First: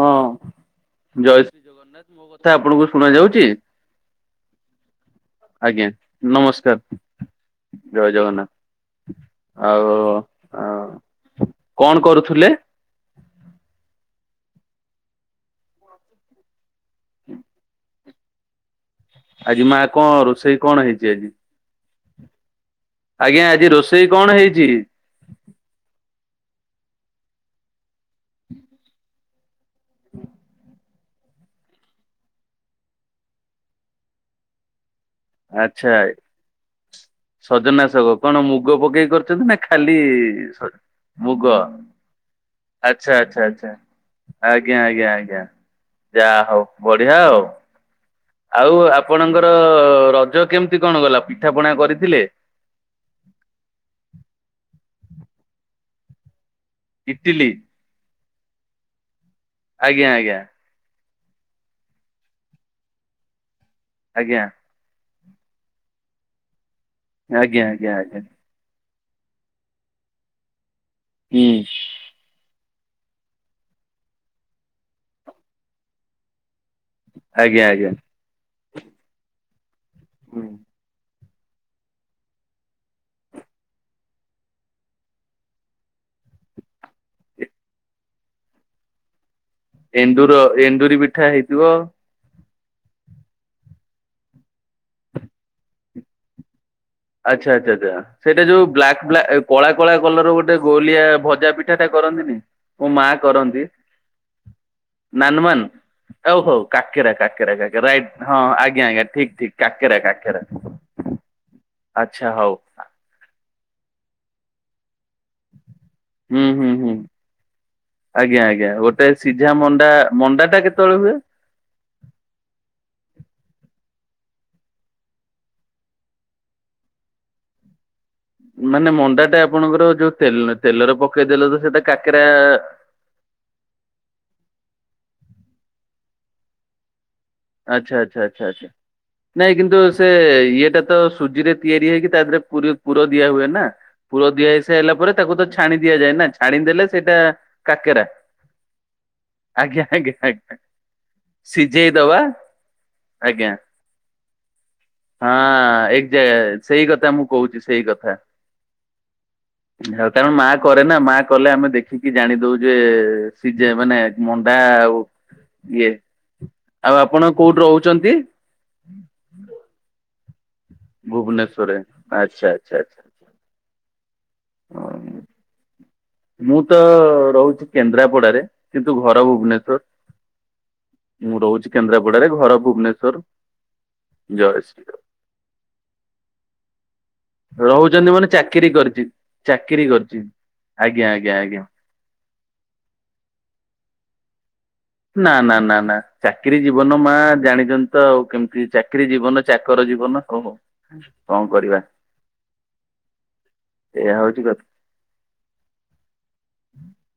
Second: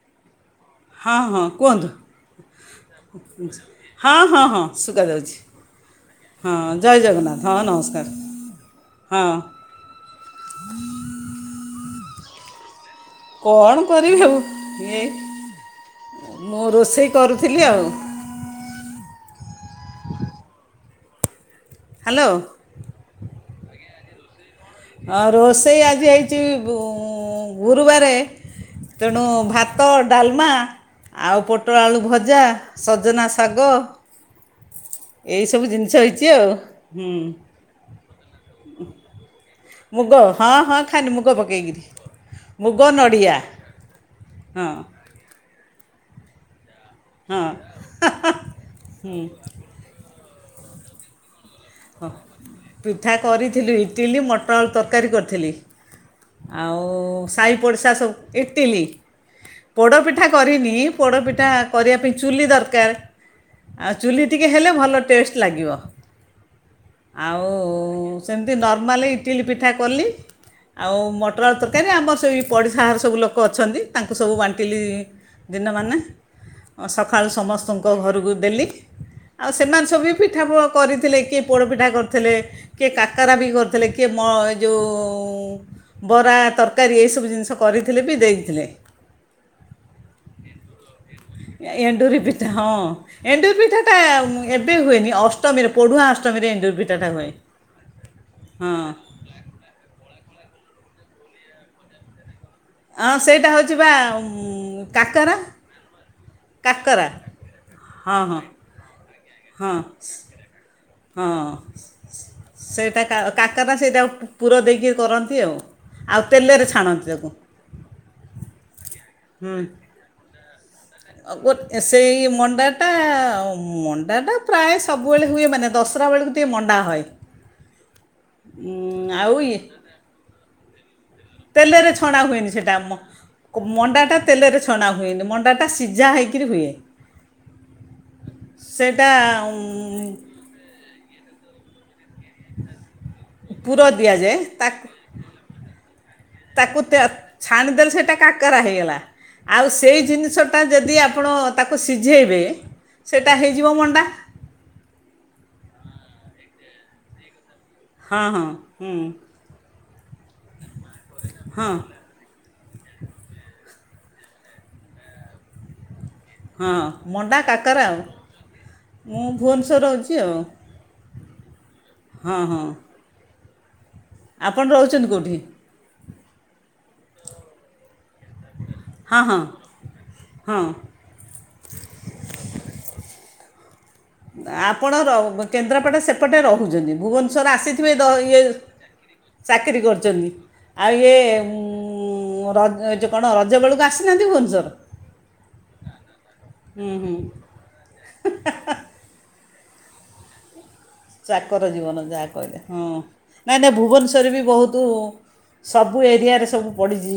ହଁ। ହଁ ଜୟ ହଁ ଶ୍ରୀ କୁହନ୍ତୁ, ଜଗନ୍ନାଥ ମୋ କଥା ଆପଣଙ୍କୁ ଶୁଣା ଯାଉଛି? ହଁ-ହଁ-ହଁ ଶୁଗା ଯାଉଚି। ଆଜ୍ଞା ହଁ ନମସ୍କାର ଜୟ ଜଗନ୍ନାଥ, ହଁ ନମସ୍କାର, ଜୟ ଜଗନ୍ନାଥ ହଁ। ଆଉ ଆଉ କଣ କରୁଥିଲେ? କଣ କରିବି ଆଉ, ଏଇ ମୁଁ ରୋଷେଇ କରୁଥିଲି ଆଉ। ଆଜି ମା କଁ ରୋଷେଇ କଣ ହେଇଚି ଆଜି? ହାଲୋ। ଆଜ୍ଞା ଆଜି ରୋଷେଇ କଣ ହେଇଚି? ହଁ ରୋଷେଇ ଆଜି ହେଇଚି ବୁଁ ଗୁରୁବାରେ, ତେଣୁ ଭା ତ, ଡାଲମା ଆଉ ପୋଟଳ ଆଳୁ ଭଜା, ସଜନା ଶାଗ। ଏଇସବୁ ଆଚ୍ଛା ଜିନିଷ ହେଇଚି ଆଉ ହୁଁ। ସଜନା ଶାଗ କଣ ମୁଗ ପକେଇ କରିଚନ୍ତି ନା ଖାଲି ମୁଗ ହଁ ଶ ହଁ ଖାଲି ମୁଗ? ପକେଇକିରି ମୁଗ ନଡ଼ିଆ ଆଚ୍ଛା-ଆଚ୍ଛା-ଆଚ୍ଛା ହଁ ଆଜ୍ଞା-ଆଜ୍ଞା-ଆଜ୍ଞା ଯା ହଉ। ବଢିଆ ଆଉ। ହଁ। ଆଉ ଆପଣଙ୍କର ରଜ କେମିତି କଣ ଗଲା ପିଠାପଣା କରିଥିଲେ? ପିଠା କରିଥିଲି ଇଟିଲି, ମଟର ଆଳୁ ତରକାରୀ କରିଥିଲି। ଆଉ ଇଟିଲି ସାଇ ପଡ଼ିଶା ସବୁ ଇଟିଲି, ଆଜ୍ଞା ପୋଡ଼ପିଠା ଆଜ୍ଞା କରିନି। ପୋଡ଼ପିଠା କରିବା ପାଇଁ ଚୁଲି ଦରକାର, ଆଉ ଚୁଲି ଆଜ୍ଞା ଟିକେ ହେଲେ ଭଲ ଟେଷ୍ଟ ଲାଗିବ। ଆଉ ଆଜ୍ଞା ଆଜ୍ଞା ଆଜ୍ଞା। ସେମିତି ନର୍ମାଲ ଇଟିଲି ପିଠା କଲି। ଆଉ ମଟର ହୁଁ ଆଳୁ ତରକାରୀ ଆମର ସେଇ ପଡ଼ିଶା ଘର ସବୁ ଲୋକ ଅଛନ୍ତି ତାଙ୍କୁ ସବୁ ବାଣ୍ଟିଲି ଦିନମାନେ। ଓ ସଖାଳୁ ଆଜ୍ଞା ସମସ୍ତଙ୍କ ଆଜ୍ଞା। ଘରକୁ ଦେଲି। ଆଉ ସେମାନେ ସବୁ ପିଠାପ କରିଥିଲେ କିଏ ପୋଡ଼ପିଠା କରିଥିଲେ, କିଏ କାକରା ବି କରିଥିଲେ, କିଏ ମ ଏ ଯଉଁ ବରା ତରକାରୀ ଏଇସବୁ ଜିନିଷ କରିଥିଲେ ବି ଦେଇଥିଲେ। ଏଣ୍ଡୁର ଏଣ୍ଡୁରି ପିଠା ହେଇ ଏଣ୍ଡୁରି ପିଠା ହଁ, ଏଣ୍ଡୁରି ପିଠାଟା ଉଁ ଏବେ ହୁଏନି ଅଷ୍ଟମୀରେ ପୋଢୁଆଁ ଅଷ୍ଟମୀରେ ଏଣ୍ଡୁରି ପି ଆଚ୍ଛା-ଆଚ୍ଛା-ଆଚ୍ଛା ସେଇଟା ଯୋଉ ବ୍ଲାକ ବ୍ଲା କଳା କଳା କଲରର ଗୋଟେ ଗୋଲିଆ ଭଜା ପିଠାଟା କରନ୍ତିନି। ମୋ ମା ହଁ ସେଇଟା କରନ୍ତି ହଉଚି ବା ଉଁ କାକେରା। ଆଉ ହଉ କାକେରା-କାକେରା-କାକେରା ରାଇଟ୍ ହଁ ଆଜ୍ଞା ଆଜ୍ଞା ଠିକ୍ ଠିକ୍। ହଁ ହଁ ଆଚ୍ଛା ହଉ ସେଇଟା କା କାକରା ସେଇଟା ପୁ-ପୁର ଦେଇକି କରନ୍ତି ଆଉ, ଆଉ ହୁଁ ତେଲରେ ହୁଁ ହୁଁ ଛାଣନ୍ତି ତାକୁ। ଆଜ୍ଞା ଆଜ୍ଞା ଗୋଟେ ସିଝା ମଣ୍ଡା ମଣ୍ଡାଟା କେତେବେଳେ ହୁଏ? ଅ ଗୋ ସେଇ ମଣ୍ଡାଟା ମଣ୍ଡାଟା ପ୍ରାୟେ ସବୁବେଳେ ହୁଏ ମାନେ ଦଶରା ବେଳକୁ ଟିକେ ମଣ୍ଡା ହଏ। ମାନେ ଆଉ ମଣ୍ଡାଟା ଇଏ ଆପଣଙ୍କର ଯୋଉ ତେଲ ତେଲରେ ପକେଇ ଦେଲେ ତ ସେଇଟା କାକେରା ଆମ ମଣ୍ଡାଟା ତେଲରେ ଛଣା ହୁଏନି, ମଣ୍ଡାଟା ସିଝା ହେଇକିରି ହୁଏ। ଆଚ୍ଛା-ଆଚ୍ଛା-ଆଚ୍ଛା-ଆଚ୍ଛା ସେଇଟା ନାଇଁ ଉଁ, କିନ୍ତୁ ସେ ଇଏଟା ତ ସୁଜିରେ ତିଆରି ହେଇକି ତା ଧେରେ ପୁରୀ ପୁର ଦିଆ ହୁଏ ନା, ପୁର ଦିଆଯାଏ ଦିଆ ତାକୁ ହେଇସାଇଲା ପରେ ତାକୁ ତ ଛାଣି ଦିଆଯାଏ ନା, ତାକୁ ଛାଣିଦେଲେ ତେ- ସେଇଟା ଛାଣିଦେଲେ କାକେରା ସେଇଟା କାକରା ହେଇଗଲା। ଆଉ ଆଜ୍ଞା ସେଇ ଆଜ୍ଞା ଆଜ୍ଞା ଜିନିଷଟା ଯଦି ଆପଣ ତାକୁ ସିଝେଇ ଦବା ସିଝେଇବେ ସେଇଟା ଆଜ୍ଞା। ହେଇଯିବ ମଣ୍ଡା। ହଁ ଏକଜା ସେଇ କଥା ମୁଁ କହୁଚି ସେଇ କଥା ହଁ ହଁ ହୁଁ କାରଣ ମା କରେ ନା ମା କଲେ ଆମେ ହଁ ଦେଖୁ। କି ଜାଣି ଦଉଜେ ସିଜେ ମାନେ ମଣ୍ଡା ଆଉ ଇଏ। ହଁ ଆଉ ଆପଣ ମଣ୍ଡା କୋଉଠି କାକରା ଆଉ ରହୁଛନ୍ତି? ମୁଁ ଭୁନେଶ୍ୱରରେ ରହୁଚି ଆଉ। ଭୁବନେଶ୍ୱରରେ ହଁ ଆଚ୍ଛା ହଁ ଆଚ୍ଛା ଆଛା। ଆପଣ ରହୁଛନ୍ତି କଉଠି? ମୁଁ ତ ରହୁଛି କେନ୍ଦ୍ରାପଡାରେ କିନ୍ତୁ ହଁ ଘର ହଁ ଭୁବନେଶ୍ଵର। ହଁ ମୁଁ ରହୁଛି କେନ୍ଦ୍ରାପଡାରେ ଘର ଭୁବନେଶ୍ୱର। ଆପଣ ରହ କେନ୍ଦ୍ରାପଡ଼ା ସେପଟେ ରହୁଛନ୍ତି ଭୁବନେ ଷର ଆସିଥିବେ ରହୁଛନ୍ତି ମାନେ ଇଏ ଚାକିରି କରିଛି ଚାକିରି କରିଛି। କରିଛନ୍ତି ଆଉ ଆଜ୍ଞା ଇଏ ଆଜ୍ଞା ଆଜ୍ଞା ଉଁ ରଜ ଏ ଯଉ କଣ ରଜବେେଳକୁ ଆସିନାହାନ୍ତି ଭୁବନେଶ୍ଵର? ନା ନା ନା ନା ଚାକିରି ହୁଁ ଜୀବନ ମା ହୁଁ ଜାଣିଚନ୍ତି ତ ଆଉ କେମିତି ଚାକି ଚାକିରି ଜୀବନ ଚାକର ଜୀବନ କହ ଚାକର ଜୀବନ ଯାହା କହିଲେ ହଁ ନାଇଁ ନାଇ ଏଇଆ ଭୁବନେଶ୍ୱର ରେ ହଉଛି ବି କଥା ବହୁତ ସବୁ ଏରିଆରେ ସବୁ ପଡ଼ିଛି।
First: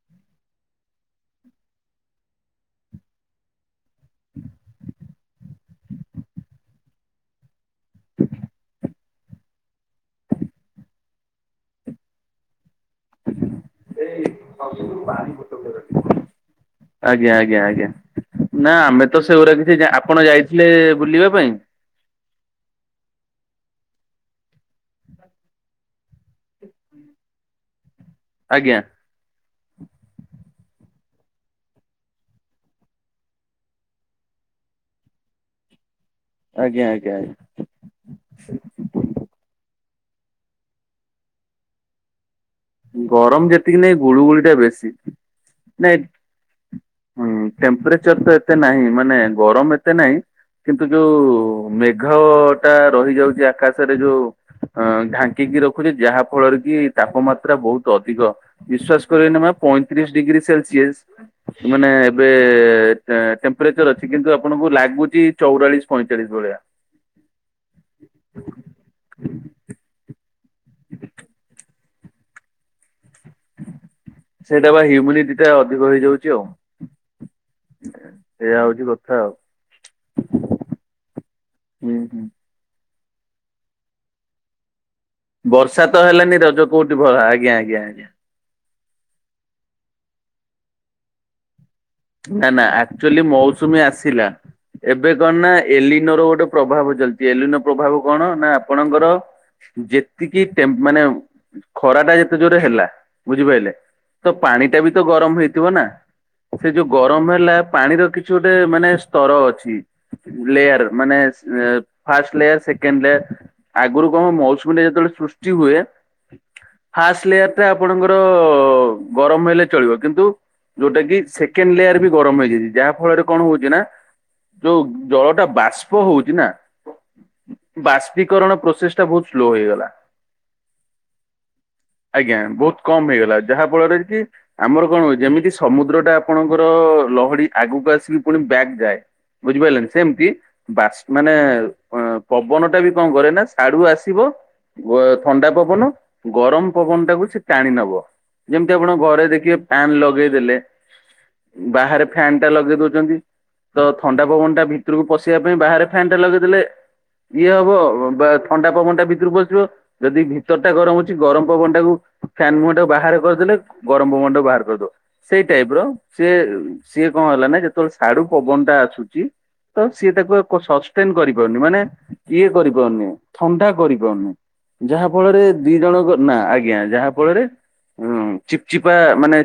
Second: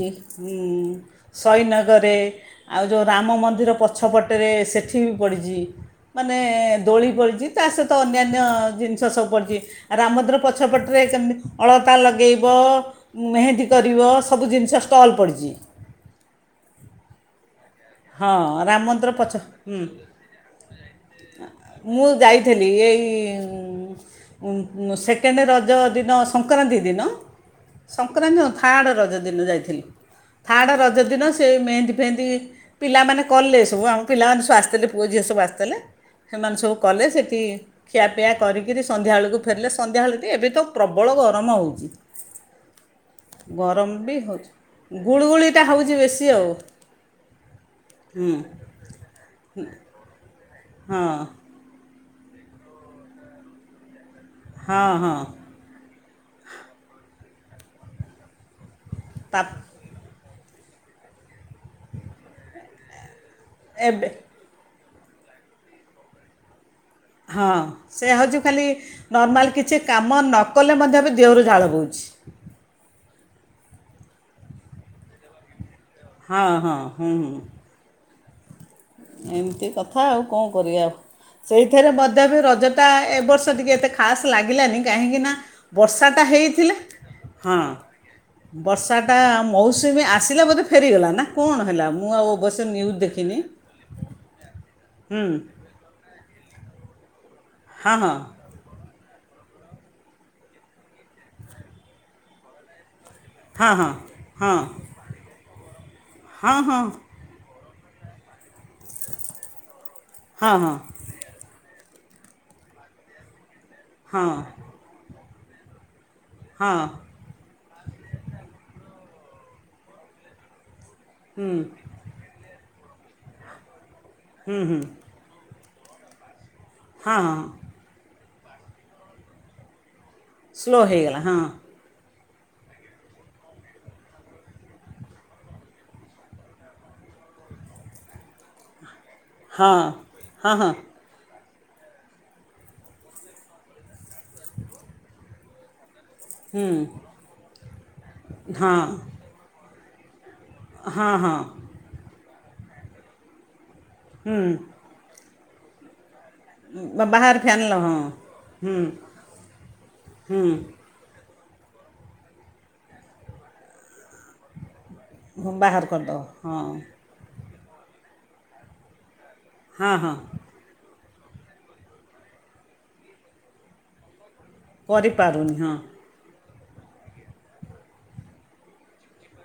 ସହିଦନଗରରେ ଆଉ ଯଉ ରାମ ମନ୍ଦିର ପଛପଟରେ ସେଠି ବି ପଡ଼ିଚି। ମାନେ ଦୋଳି ପଡ଼ିଛି ତା ସହିତ ଅନ୍ୟାନ୍ୟ ଜିନିଷ ସବୁ ପଡ଼ିଛି ରାମମନ୍ଦିରପଛପଟରେ କେମିତି ଅଳତା ଲଗେଇବ। ମେହେନ୍ଦୀ କରିବ ସବୁ ଜିନିଷ ଷ୍ଟଲ୍ ପଡ଼ିଚି। ଆଜ୍ଞା ଆଜ୍ଞା ଆଜ୍ଞା ହଁ ନା ରାମ ଆମେ ମନ୍ଦିର ତ ପଛ ସେଗୁରା କିଛି ହୁଁ ଆପଣ ଯାଇଥିଲେ ବୁଲିବା ପାଇଁ? ମୁଁ ଯାଇଥେଲି ଏଇ ସେକେଣ୍ଡ ରଜ ଦିନ ସଂକ୍ରାନ୍ତି ଦିନ ସଂକ୍ରାନ୍ତି ନୁହେଁ ଆଜ୍ଞା ଥାର୍ଡ଼ ରଜ ଦିନ ଯାଇଥିଲି ଥାର୍ଡ଼ ରଜ ଦିନ ସେ ମେହେନ୍ଦୀ ଫେହେନ୍ଦି ପିଲାମାନେ କଲେ ସବୁ ଆମ ପିଲାମାନେ ସବୁ ଆସିଥିଲେ ପୁଅ ଝିଅ ସବୁ ଆସିଥିଲେ। ସେମାନେ ସବୁ ଆଜ୍ଞା କଲେ ଆଜ୍ଞା ଆଜ୍ଞା ସେଇଠି ଖିଆପିଆ କରିକିରି ସନ୍ଧ୍ୟାବେେଳକୁ ଫେରିଲେ ସନ୍ଧ୍ୟାବେଳ ଏବେ ତ ପ୍ରବଳ ଗରମ ହଉଚି। ଯେତିକି ଗରମ ନାଇଁ ବି ଗୁଳୁଗୁଳି ଟା ବେଶୀ ହଉଚି ଗୁଳୁଗୁଳିଟା ନାଇଁ ହଉଚି ବେଶୀ ଆଉ। ହୁଁ ଟେମ୍ପରେଚର ତ ହୁଁ ଏତେ ନାହିଁ ମାନେ ଗରମ ଏତେ ନାହିଁ କିନ୍ତୁ ହଁ ଯୋଉ ମେ ଘ ଟା ରହି ଯାଉଚି ଆକାଶରେ ଯୋଉ ହଁ ହଁ ଢାଙ୍କିକି ରଖୁ ଖୁଚି ଯାହା ଫଳରେ କି ତାପମାତ୍ରା ବହୁତ ଅଧିକ ବିଶ୍ଵାସ କରିବେନି ତା ମା ପଇଁ ତିରିଶ ଡିଗ୍ରୀ ସେଲସିସ୍ ମାନେ ଏବେଟେପ୍ରେଞ୍ଜର ଅଛି ଏବେ କିନ୍ତୁ ଆପଣଙ୍କୁ ଲାଗୁଛି ଚଉରାଳିଶ ପଇଁଚାଳିଶ ଭଳିଆ ହଁ ସେ ହେଉଛି ଖାଲି ନର୍ମାଲ କିଛି କାମ ନକଲେ ମଧ୍ୟ ବି ଦେହରୁ ଝାଳ ବୋଉଛି। ସେଇଟା ବା ହ୍ୟୁମିଟି ଟା ଅଧିକ ହେଇଯାଉଛି। ହଁ ଆଉ ହଁ ହୁଁ ହୁଁ। ସେଇଆ ହଉଛି କଥା। ଆଉ। ଏମିତି କଥା ଆଉ କଣ କରିବା ଆଉ ସେଇଥିରେ ହୁଁ ହୁଁ ମଧ୍ୟ ବି ରଜ ତା ଏ ବର୍ଷ ଟିକେ ଏତେ ଖାସ୍ ଲାଗିଲାନି କାହିଁକି ନା ବର୍ଷା ତ ହେଲାନି ରଜ କୋଉଠି ଭଲ ଆଜ୍ଞା ହଁ ଆଜ୍ଞା ଆଜ୍ଞା। ବର୍ଷାଟା ମୌସୁମୀ ଆସିଲା ବୋଧେ ଫେରିଗଲା ନା କଣ ହେଲା? ମୁଁ ଆଉ ନା ଅବଶ୍ୟ ନା ନ୍ୟୁଜ୍ ଆକୁଚୁଆଲି ଦେଖିନି ମୌସୁମୀ ଆସିଲା। ଏବେ ହୁଁ କଣ ନା ଏଲିନର ଗୋଟେ ପ୍ରଭାବ ଚାଲିଛି ଏଲିନ ହଁ ପ୍ରଭାବ କଣ ନା ଆପଣଙ୍କର ଯେତିକିଟେପ୍ରେ ମାନେ ଖରାଟା ଯେତେ ଜୋରେ ହେଲା। ବୁଝିପାଇଲେ ହଁ ତ ହଁ ପାଣି ଟା ବି ତ ଗରମ ହେଇଥିବ ନା ହଁ ହଁ ସେ ହଁ ଯୋଉ ଗରମ ହେଲା ପାଣିର କିଛି ଗୋଟେ ମାନେ ସ୍ତର ଅଛି ହଁ ହଁ ଲେୟାର ମାନେ ଫାଷ୍ଟେ ଲେୟାର ସେକେଣ୍ଡ ଲେୟାର ଆଗରୁ କଣ ହଁ ମୌ [inaudible] ଯେତେବେଳେ ସୃଷ୍ଟି ହୁଏ। ହଁ। ଫାଷ୍ଟ ଲେୟାର ଟା ଆପଣଙ୍କର ଗରମ ହେଲେ ଚଳିବ କିନ୍ତୁ ଯୋଉଟା କି ହୁଁ ଚିକେନ ଲେୟାର ବି ଗରମ ହେଇଯାଇଛି ଯାହା ଫଳରେ କଣ ହଉଛି ନା ହୁଁ ଯୋଉ ହୁଁ ଜଳ ଟା ବାଷ୍ପ ହଉଛି ନା ହଁ ବାଷ୍ପୀକରଣ ପ୍ରୋସେସ ଟା ବହୁତ ସ୍ଲୋ ହେଇଗଲା ସ୍ଲୋ ହେଇଗଲା ହଁ ଆଜ୍ଞା ବହୁତ କମ ହେଇଗଲା ଯାହା ଫଳରେ କି ଆମର କଣ ହୁଏ ଯେମିତି ସମୁଦ୍ର ଟା ଆପଣଙ୍କର ଲହଡି ଆଗକୁ ଆସିକି ପୁଣି ବ୍ୟାଗ ଯାଏ ହଁ ବୁଝିପାଇଲେ ସେମତି ହଁ ହଁ ମାନେ ଅ ପବନ ଟା ବି କଣ କରେ ନା ସିଆଡୁ ଆସିବ ଗୋ ଥଣ୍ଡା ପବନ ହୁଁ ଗରମ ପବନ ଟାକୁ ସେ ଟାଣି ନବ ଯେମିତି ହଁ ଆପଣ ଘରେ ଦେଖି ଫ୍ୟାନ ଲଗେଇଦେଲେ ହଁ ହଁ ବାହାରେ ଫ୍ୟାନ ଟା ଲଗେଇ ଦଉଛନ୍ତି ତ ଥଣ୍ଡା ପବନ ଟା ଭିତରକୁ ପଶିବା ପାଇଁ ବାହାରେ ଫ୍ୟାନ ଟା ଲଗେଇ ଯେତେହେଲେ ହଁ ବାହାର ଇଏ ଫ୍ୟାନ୍ ଲ ହବ ହଁ ବା ଥଣ୍ଡା ପବନ ଟା ହୁଁ ଭିତରୁ ବସିବ ଯଦି ଭିତର ଟା ଗରମ କିଛି ଗରମ ପବନ ଟାକୁ ଫ୍ୟାନ ମୁହଁ ଟାକୁ ବାହାରରେ କରିଦେଲେ ଗରମ ପବନ ଟାକୁ ବାହାର କରିଦବା ସେଇ ହୁଁ ଟାଇପର ବାହାର କରିଦେବ ସିଏ ହଁ ସିଏ କଣ ହେଲା ନା ଯେତେବେଳେ ସିଆଡୁ ପବନ ଟା ଆସୁଛି ତ ହଁ ସିଏ ହଁ ତାକୁ ସସେଣ୍ଟେ କରି ପାରୁନି ମାନେ ଇଏ କରି ପାରୁନି ଥଣ୍ଡା କରି ପାରୁନି ଯାହା ଫଳରେ କରିପାରୁନି ଦି ହଁ ଜଣ ନା ଆଜ୍ଞା ଯାହା ଫଳରେ ଉଁ ଚିପଚିପା ମାନେ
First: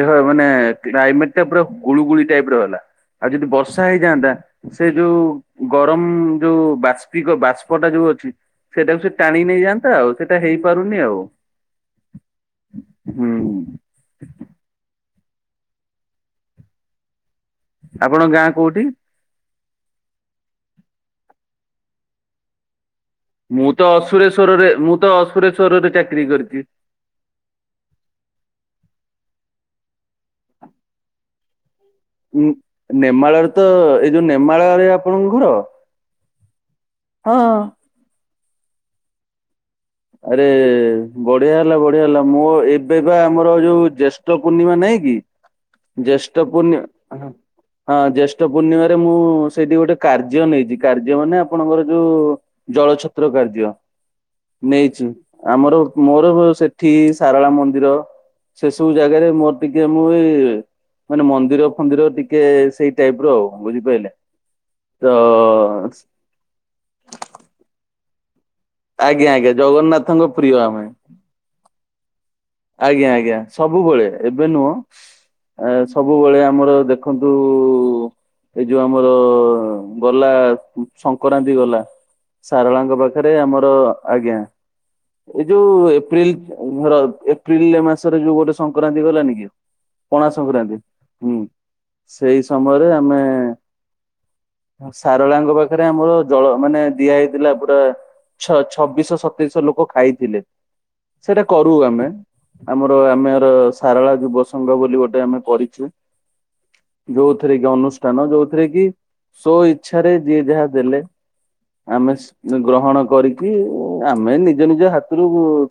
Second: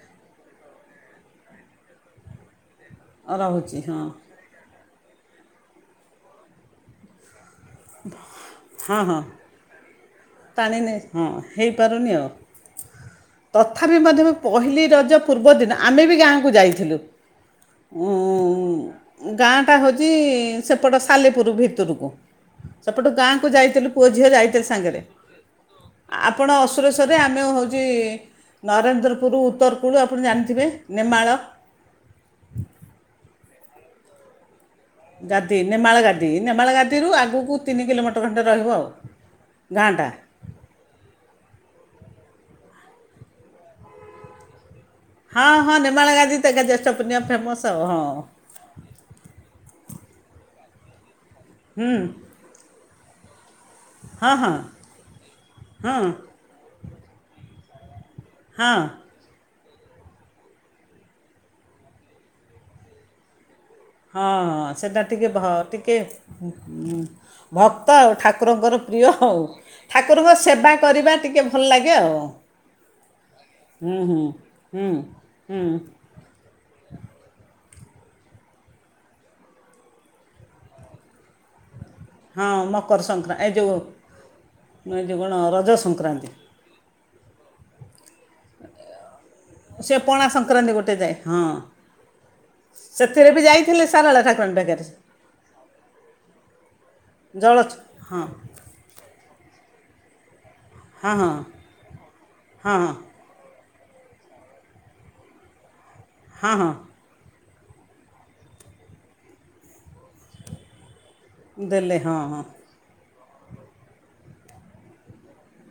ଦେହ ମାନେ କ୍ରାଇମେଟ ଟେ ପା ଗୁଳୁଗୁଳି ଟାଇପର ହେଲା ଆଉ ଯଦି ରହୁଛି ବର୍ଷା ହଁ ହେଇଯାଆନ୍ତା ସେ ଯୋଉ ଗରମ ଯୋଉ ବାସ୍ପ ବାଷ୍ପଟା ଯୋଉ ଅଛି ହଁ ସେଇଟାକୁ ସେ ହଁ ଟାଣି ନେଇଯାଆନ୍ତା ଆଉ ସେଇଟା ଟାଣିନି ହେଇପାରୁନି ଆଉ ହଁ ହେଇପାରୁନି ଆଉ ହୁଁ ତଥାପି ମଧ୍ୟ ପହିଲି ରଜ ପୂର୍ବଦିନ ଆମେ ବି ଗାଁକୁ ଯାଇଥିଲୁ ଉଁ ଆପଣଙ୍କ ଗାଁ କୋଉଠି? ଉଁ ଗାଁଟା ହେଉଛି ସେପଟ ସାଲେପୁର ଭିତରକୁ ସେପଟୁ ଗାଁକୁ ମୁଁ ତ ଯାଇଥିଲୁ ପୁଅ ଝିଅ ଯାଇଥିଲ ଅସୁରେଶ୍ଵରରେ ମୁଁ ସାଙ୍ଗରେ ତ ଅସୁରେଶ୍ଵରରେ ଚାକିରି ଆପଣ କରିଛି। ଅସୁରେଶୂ ଶୂରେ ଆମେ ହେଉଛି ନରେନ୍ଦ୍ରପୁର ଉତ୍ତରକୂଳ ଆପଣ ଜାଣିଥିବେ ନେମାଳ ଉଁ ନେମାଳରେ ତ ଏଇ ଯୋଉ ନେମାଳ ଗାଦି ନେମାଳ ଗାଦି ନେମାଳ ଗାଦିରୁ ହଁ ଆଗକୁ ତିନି କିଲୋମିଟର ହାତେ ଖଣ୍ଟେ ରହିବ ଆଉ ଗାଁଟା ଆରେ ବଢିଆ ହେଲା ବଢିଆ ହେଲା ମୋ ଏବେ ବା ଆମର ଯୋଉ ଜ୍ୟେଷ୍ଠ ପୂର୍ଣ୍ଣିମା ନାହିଁ କି ହଁ ହଁ ନିର୍ମାଳ ଜ୍ୟେଷ୍ଠ ଗାଧ ତ ଏକା ଜ୍ୟେଷ୍ଠ ପୁଣ୍ୟ ଫେମସ ଆଉ ହଁ ପ ପୂର୍ଣ୍ଣିମାରେ ମୁଁ ସେଇଠି ଗୋଟେ କାର୍ଯ୍ୟ ନେଇଛି କାର୍ଯ୍ୟ ମାନେ ଆପଣଙ୍କର ହୁଁ ଯୋଉ ଜଳଛତ୍ର କାର୍ଯ୍ୟ ହଁ ହଁ ନେଇଚୁ ଆମର ହଁ ମୋର ସେଠି ସାରଳା ମନ୍ଦିର ସେ ହଁ ସବୁ ଜାଗାରେ ମୋର ଟିକେ ମୁଁ ଏଇ ମାନେ ମନ୍ଦିର ଫନ୍ଦିର ଟିକେ ସେଇ ଟାଇପ ର ଆଉ ବୁଝିପାରିଲେ ହଁ ସେଟା ତ ଟିକେ ଟିକେ ଭକ୍ତ ଆଉ ଠାକୁରଙ୍କର ପ୍ରିୟ ଆଜ୍ଞା ହଉ ଆଜ୍ଞା ଜଗନ୍ନାଥଙ୍କ ଠାକୁରଙ୍କ ପ୍ରିୟ ସେବା ଆମେ କରିବା ଟିକେ ଭଲ ଲାଗେ ଆଉ ଆଜ୍ଞା ଆଜ୍ଞା ହୁଁ ସବୁବେଳେ ହୁଁ ଏବେ ନୁହଁ ହୁଁ ଆ ହୁଁ ସବୁବେଳେ ଆମର ଦେଖନ୍ତୁ ଏଇ ଯୋଉ ଆମର ଗଲା ସଂକରନ୍ତି ଗଲା ହଁ ସାରଳାଙ୍କ ମକର ପାଖରେ ସଂକ୍ରାନ୍ତି ଏ ଆମର ଯେଉଁ ଆଜ୍ଞା ଏ ଯେଉଁ କ'ଣ ଏଇ ରଜ ଯୋଉ ସଂକ୍ରାନ୍ତି ଏପ୍ରିଲ ଧର ଏପ୍ର ବିଲେ ମାସରେ ଯୋଉ ଗୋଟେ ସଂକ୍ରାନ୍ତି ଗଲାନି କି ସେ ପଣା ସଂକ୍ରାନ୍ତି ଗୋଟେ ଯାଏ ହୁଁ ହଁ ସେଇ ସମୟରେ ଆମେ ସେଥିରେ ବି ଯାଇଥିଲେ ସାରଳା ଠାକୁରାଣୀ ପାଖରେ ସାରଳାଙ୍କ ପାଖରେ ଆମର ଜଳ ମାନେ ଦିଆ ହେଇଥିଲା ଜଳ ପୁରା ହଁ ଛବିଶ ସତେଇଶ ଲୋକ ଖାଇଥିଲେ ହଁ ହଁ ସେଟା କରୁ ଆମେ ହଁ ଆମର ଆମେର ସାରଳା ଯୁବ ସଂଘ ବୋଲି ଗୋଟେ ଆମେ କରିଛୁ ହଁ ହଁ। ଯୋଉଥିରେ କି ଅନୁଷ୍ଠାନ ଯୋଉଥିରେ କି ସ୍ଵ ଇଚ୍ଛା ରେ ଯିଏ ଯାହା ଦେଲେ। ଦେଲେ ଆମେ ହଁ ହଁ ହୁଁ। ଗ୍ରହଣ କରିକି ଆମେ ନିଜ ନିଜ ହାତରୁ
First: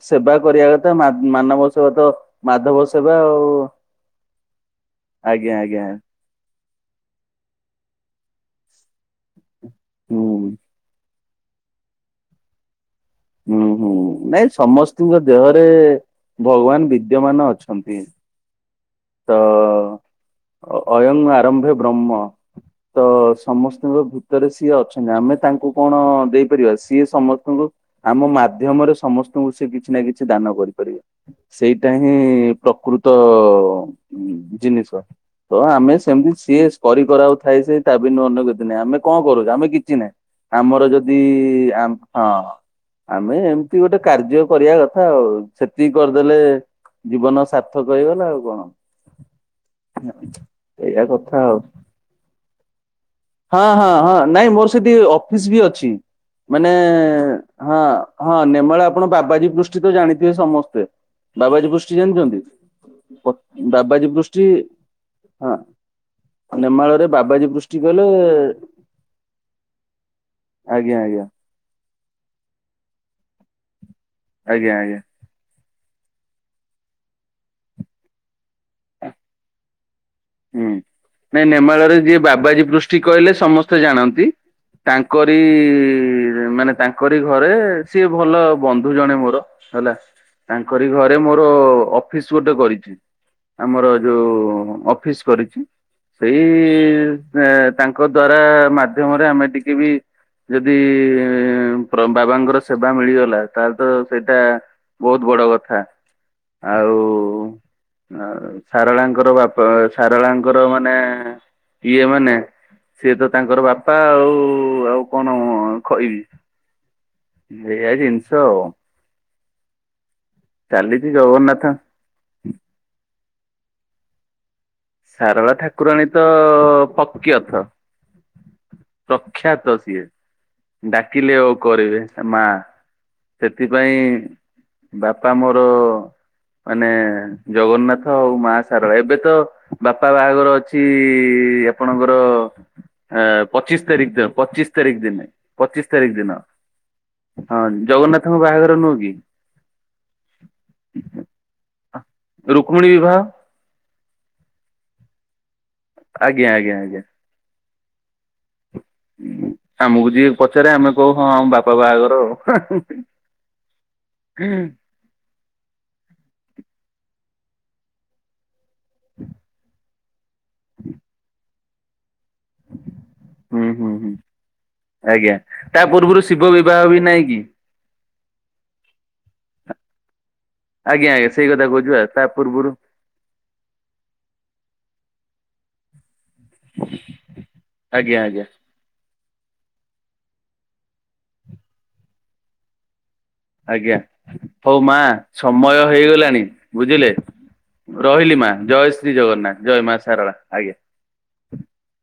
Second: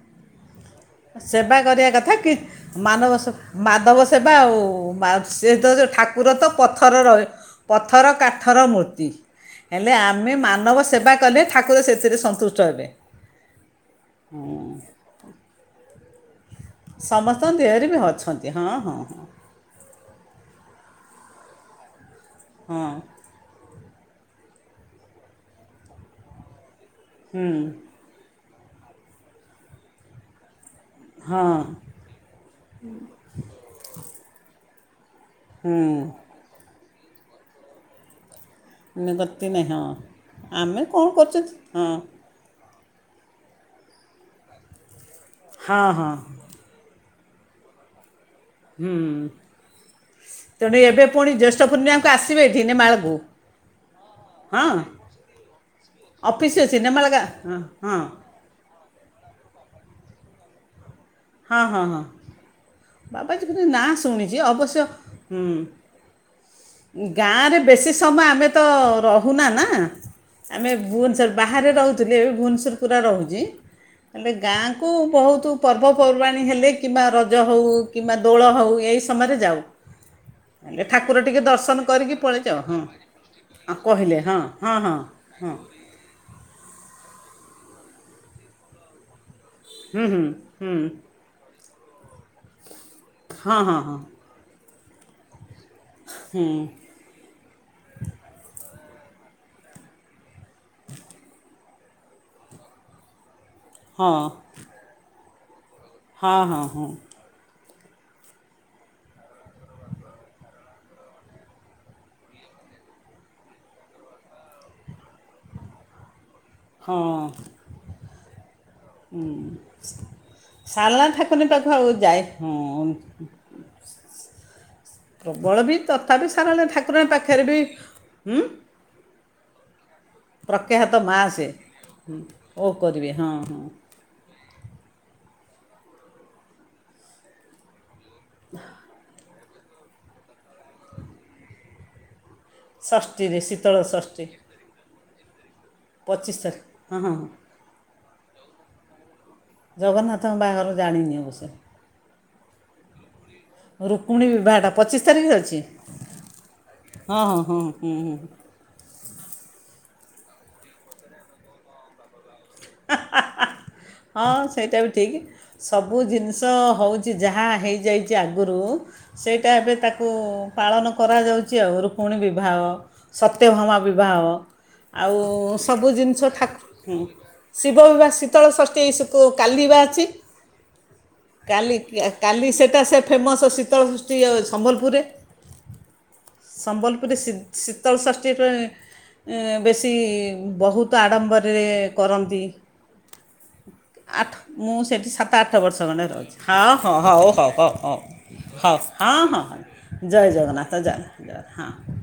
ସେବା କରିବା କଥା। ସେବା ମାନବ କରିବା ସହତ କଥା କି ମା ମାନବ ସେ ମାଧବ ସେବା ଆଉ ସେ ଆଜ୍ଞା ଆଜ୍ଞା ଯଉ ଠାକୁ ପୁର ତ ପଥର ରହ ପଥର କାଠର ମୂର୍ତ୍ତି ହେଲେ ଆମେ ହୁଁ। ମାନବ ସେବା କଲେ ଠାକୁର ସେଥିରେ ସନ୍ତୁଷ୍ଟ ହେବେ। ହୁଁ ହୁଁ ନାଇଁ ସମସ୍ତଙ୍କ ଦେହରେ ଭଗବାନ ବିଦ୍ୟମାନ ସମସ୍ତଙ୍କ ଦେହରେ ବି ଅଛନ୍ତି। ଅଛନ୍ତି ହଁ ହଁ। ତ ଅୟଂ ଆରମ୍ଭେ ବ୍ରହ୍ମ ହଁ ତ ସମସ୍ତଙ୍କ ଭିତରେ ସିଏ ଅଛନ୍ତି ଆମେ ତାଙ୍କୁ କଣ ଦେଇପାରିବା। ସିଏ ହୁଁ ସମସ୍ତଙ୍କୁ ଆମ ମାଧ୍ୟମରେ ସମସ୍ତଙ୍କୁ ସେ କିଛି ନା କିଛି ଦାନ କରିପାରିବେ। ହଁ ସେଇଟା ହିଁ ପ୍ରକୃତ ଜିନିଷ। ତ ଆମେ ହୁଁ ସେମିତି ସିଏ କରି କରାଉ ଥାଏ ସେ ତା ବିନୁ ଅନ୍ୟ ଗ ଆମେ କଣ ଗତି କରୁଛୁ ଆମେ ହଁ କିଛି ନାହିଁ ଆମେ ଆମର କଣ ଯଦି କରୁଛନ୍ତି ହଁ ହଁ ଆମେ ଏମିତି ଗୋଟେ କାର୍ଯ୍ୟ କରିବା କଥା ଆଉ ହଁ ସେତିକି ହଁ କରିଦେଲେ ଜୀବନ ସାର୍ଥକ ହେଇଗଲା ଆଉ କଣ ହୁଁ ତେଣୁ ଏଇଆ ଏବେ ପୁଣି କଥା ଆଉ ଜ୍ୟେଷ୍ଠ ପୂର୍ଣ୍ଣିମାଙ୍କୁ ଆସିବେ ଏଠି ମାଳକୁ ହଁ ହଁ ହଁ ନାଇଁ ମୋର ସେଠି ଅଫିସ ବି ଅଛି ଅଫିସ୍ ମାନେ ଅଛି ନେମାଳ ଗାଁ ହଁ ହଁ ନେମଳ ଆପଣ ବାବାଜୀ ପୃଷ୍ଟି ତ ଜାଣିଥିବେ ସମସ୍ତେ। ହଁ ବାବାଜୀ ହଁ ପୃଷ୍ଟି ହଁ ଜାଣିଛନ୍ତି ବାବାଜୀ କିନ୍ତୁ ନାଁ ବାବାଜୀ ଶୁଣିଛି ପୃଷ୍ଟି ଅବଶ୍ୟ ହୁଁ ହଁ। ନେମାଳ ରେ ବାବାଜୀ ଗାଁରେ ବୃଷ୍ଟି ବେଶୀ କଲେ ସମୟ ଆମେ ତ ରହୁନା ନା ଆମେ ଆଜ୍ଞା ଆଜ୍ଞା ଭୁବନେଶ୍ୱର ବାହାରେ ରହୁଥିଲେ ଏବେ ଭୁବନେଶ୍ୱର ପୁରା ରହୁଛି ହେଲେ ଆଜ୍ଞା ଗାଁକୁ ଆଜ୍ଞା ବହୁତ ପର୍ବପର୍ବାଣୀ ହେଲେ କିମ୍ବା ରଜ ହୋଉ କିମ୍ବା ଦୋଳ ହୋଉ ଏହିଇ ସମୟରେ ଯାଉ। ହୁଁ। ହେଲେ ଠାକୁର ଟିକେ ନାଇଁ ଦର୍ଶନ ନେମାଳରେ କରିକି ଯିଏ ବାବାଜୀ ପଳେଇଯାଅ ହଁ ପୃଷ୍ଟି କହିଲେ ଆଉ ସମସ୍ତେ କହିଲେ ଜାଣନ୍ତି। ହଁ। ହଁ ହଁ ତାଙ୍କରି ହଁ ମାନେ ତାଙ୍କରି ଘରେ ସିଏ ଭଲ ବନ୍ଧୁ ଜଣେ ମୋର ହେଲା ହୁଁ ହୁଁ ହୁଁ ତାଙ୍କରି ଘରେ ସେ ମୋର ଅଫିସ ଗୋଟେ କରିଛୁ ହଁ ହଁ ଆମର ଯୋଉ ଅଫିସ କରିଛୁ। ସେଇ ଏ ତାଙ୍କ ଦ୍ଵାରା ମାଧ୍ୟମରେ ଆମେ ଟିକେ ବି ଯଦି ବାବାଙ୍କର ସେବା ମିଳିଗଲା। ତାହେଲେ ତ ହଁ ହଁ ସେଇଟା ବହୁତ ବଡ କଥା ହଁ ହଁ ହଁ ଆଉ ଆ ସାରଳାଙ୍କର ବାପା ସାରଳାଙ୍କର ମାନେ ଇଏ ମାନେ ସିଏ ତ ତାଙ୍କର ବାପା ଆଉ ଆଉ କଣ କହିବି। ହଁ। ଏଇଆ ଜିନିଷ। ସଲନା ଚାଲିଛି ଠାକୁନ ଜଗନ୍ନାଥ ପାଘରୁ ଯାଇ ହଁ। ସାରଳା ପ୍ରବଳ ବି ଠାକୁରାଣୀ ତ ତଥାପି ସାରଳା ଠାକୁରଙ୍କ ପାଖରେ ବି ପାକ୍ୟାର୍ଥ। ହୁଁ ପ୍ରଖ୍ୟାତ ସି ଏ। ପ୍ରଖ୍ୟାତ ମାଆ ଡାକିଲେ ସେ ଓ କରିବେ ହୁଁ ମା ଓ କରିବେ ହଁ ହଁ ସେଥିପାଇଁ ବାପା ମୋର ମାନେ ଜଗନ୍ନାଥ ଆଉ ମା ସାରଳା ଏବେ ତ ବାପା ବାହାଘର ଅଛି ଆପଣଙ୍କର? ଆ ଷଷ୍ଠୀରେ ଶୀତଳ ପଚିଶ ତାରିଖ ଷଷ୍ଠୀ ଦିନ ପଚିଶ ତାରିଖ ଦିନେ। ପଚିଶି ତାରିଖ ପଚିଶ ଦିନ ତାରିଖ ହଁ ହଁ ଜଗନ୍ନାଥଙ୍କ ବାହାଘର ନୁହ କି? ଜଗନ୍ନାଥଙ୍କ ବାହାଘର ଜାଣିନି ଏ ବର୍ଷ। ରୁକ୍ମଣୀ ବିବାହ? ରୁକ୍ମଣୀ ବିବାହଟା ପଚିଶି ତାରିଖରେ ଅଛି। ଆଜ୍ଞା ଆଜ୍ଞା ଆଜ୍ଞା। ହଁ ହଁ ହୁଁ ହୁଁ। ହଁ ଆମକୁ ଯି ପଚାରେ ଆମେ କହୁ ହଁ ଆମ ବାପା ବାହାଘର ଆଉ ହଁ ସେଇଟା ବି ଠିକ ସବୁ ଜିନିଷ ହେଉଛି ଯାହା ହେଇଯାଇଛି ଆଗରୁ ସେଇଟା ଏବେ ତାକୁ ପାଳନ କରାଯାଉଛି ଆଉ ପୁଣି ବିବାହ ହୁଁ ସତ୍ୟଭାମ ହୁଁ ହୁଁ ବିବାହ ଆଉ ଆଜ୍ଞା ତା ସବୁ ଜିନିଷ ପୂର୍ବରୁ ଶିବ ବିବାହ ଠାକୁ ବି ନାଇଁ କି? ଶିବିବା ଶୀତଳ ଷଷ୍ଠୀ କାଲିିବା ଅଛି ଆଜ୍ଞା ଆଜ୍ଞା ସେଇ କଥା କାଲି କହୁଛୁ ବା ତା କାଲି ପୂର୍ବରୁ ସେଇଟା ସେ ଫେମସ୍ ଶୀତଳ ସୃଷ୍ଟି ସମ୍ବଲପୁରରେ ସମ୍ବଲପୁରରେ ଆଜ୍ଞା ଶୀତଳଷଷ୍ଠୀ ଆଜ୍ଞା ପାଇଁ ବେଶୀ ବହୁତ ଆଡ଼ମ୍ବରରେ କରନ୍ତି ଆଜ୍ଞା ଆଠ ମୁଁ ହଉ ମା ସେଇଠି ସାତ ଆଠ ସମୟ ବର୍ଷ ଖଣ୍ଡେ ରହୁଛି ହେଇଗଲାଣି ହଁ ହଁ ବୁଝିଲେ। ହଉ ହଉ ହଉ ହଉ ରହିଲି ମା ହଉ ଜୟ ହଁ ଶ୍ରୀ ହଁ ଜଗନ୍ନାଥ ମା ହଁ ଜୟ ଶାରଳା ଆଜ୍ଞା। ଜଗନ୍ନାଥ ଜୟନାଥ ଜଗନ୍ନାଥ ହଁ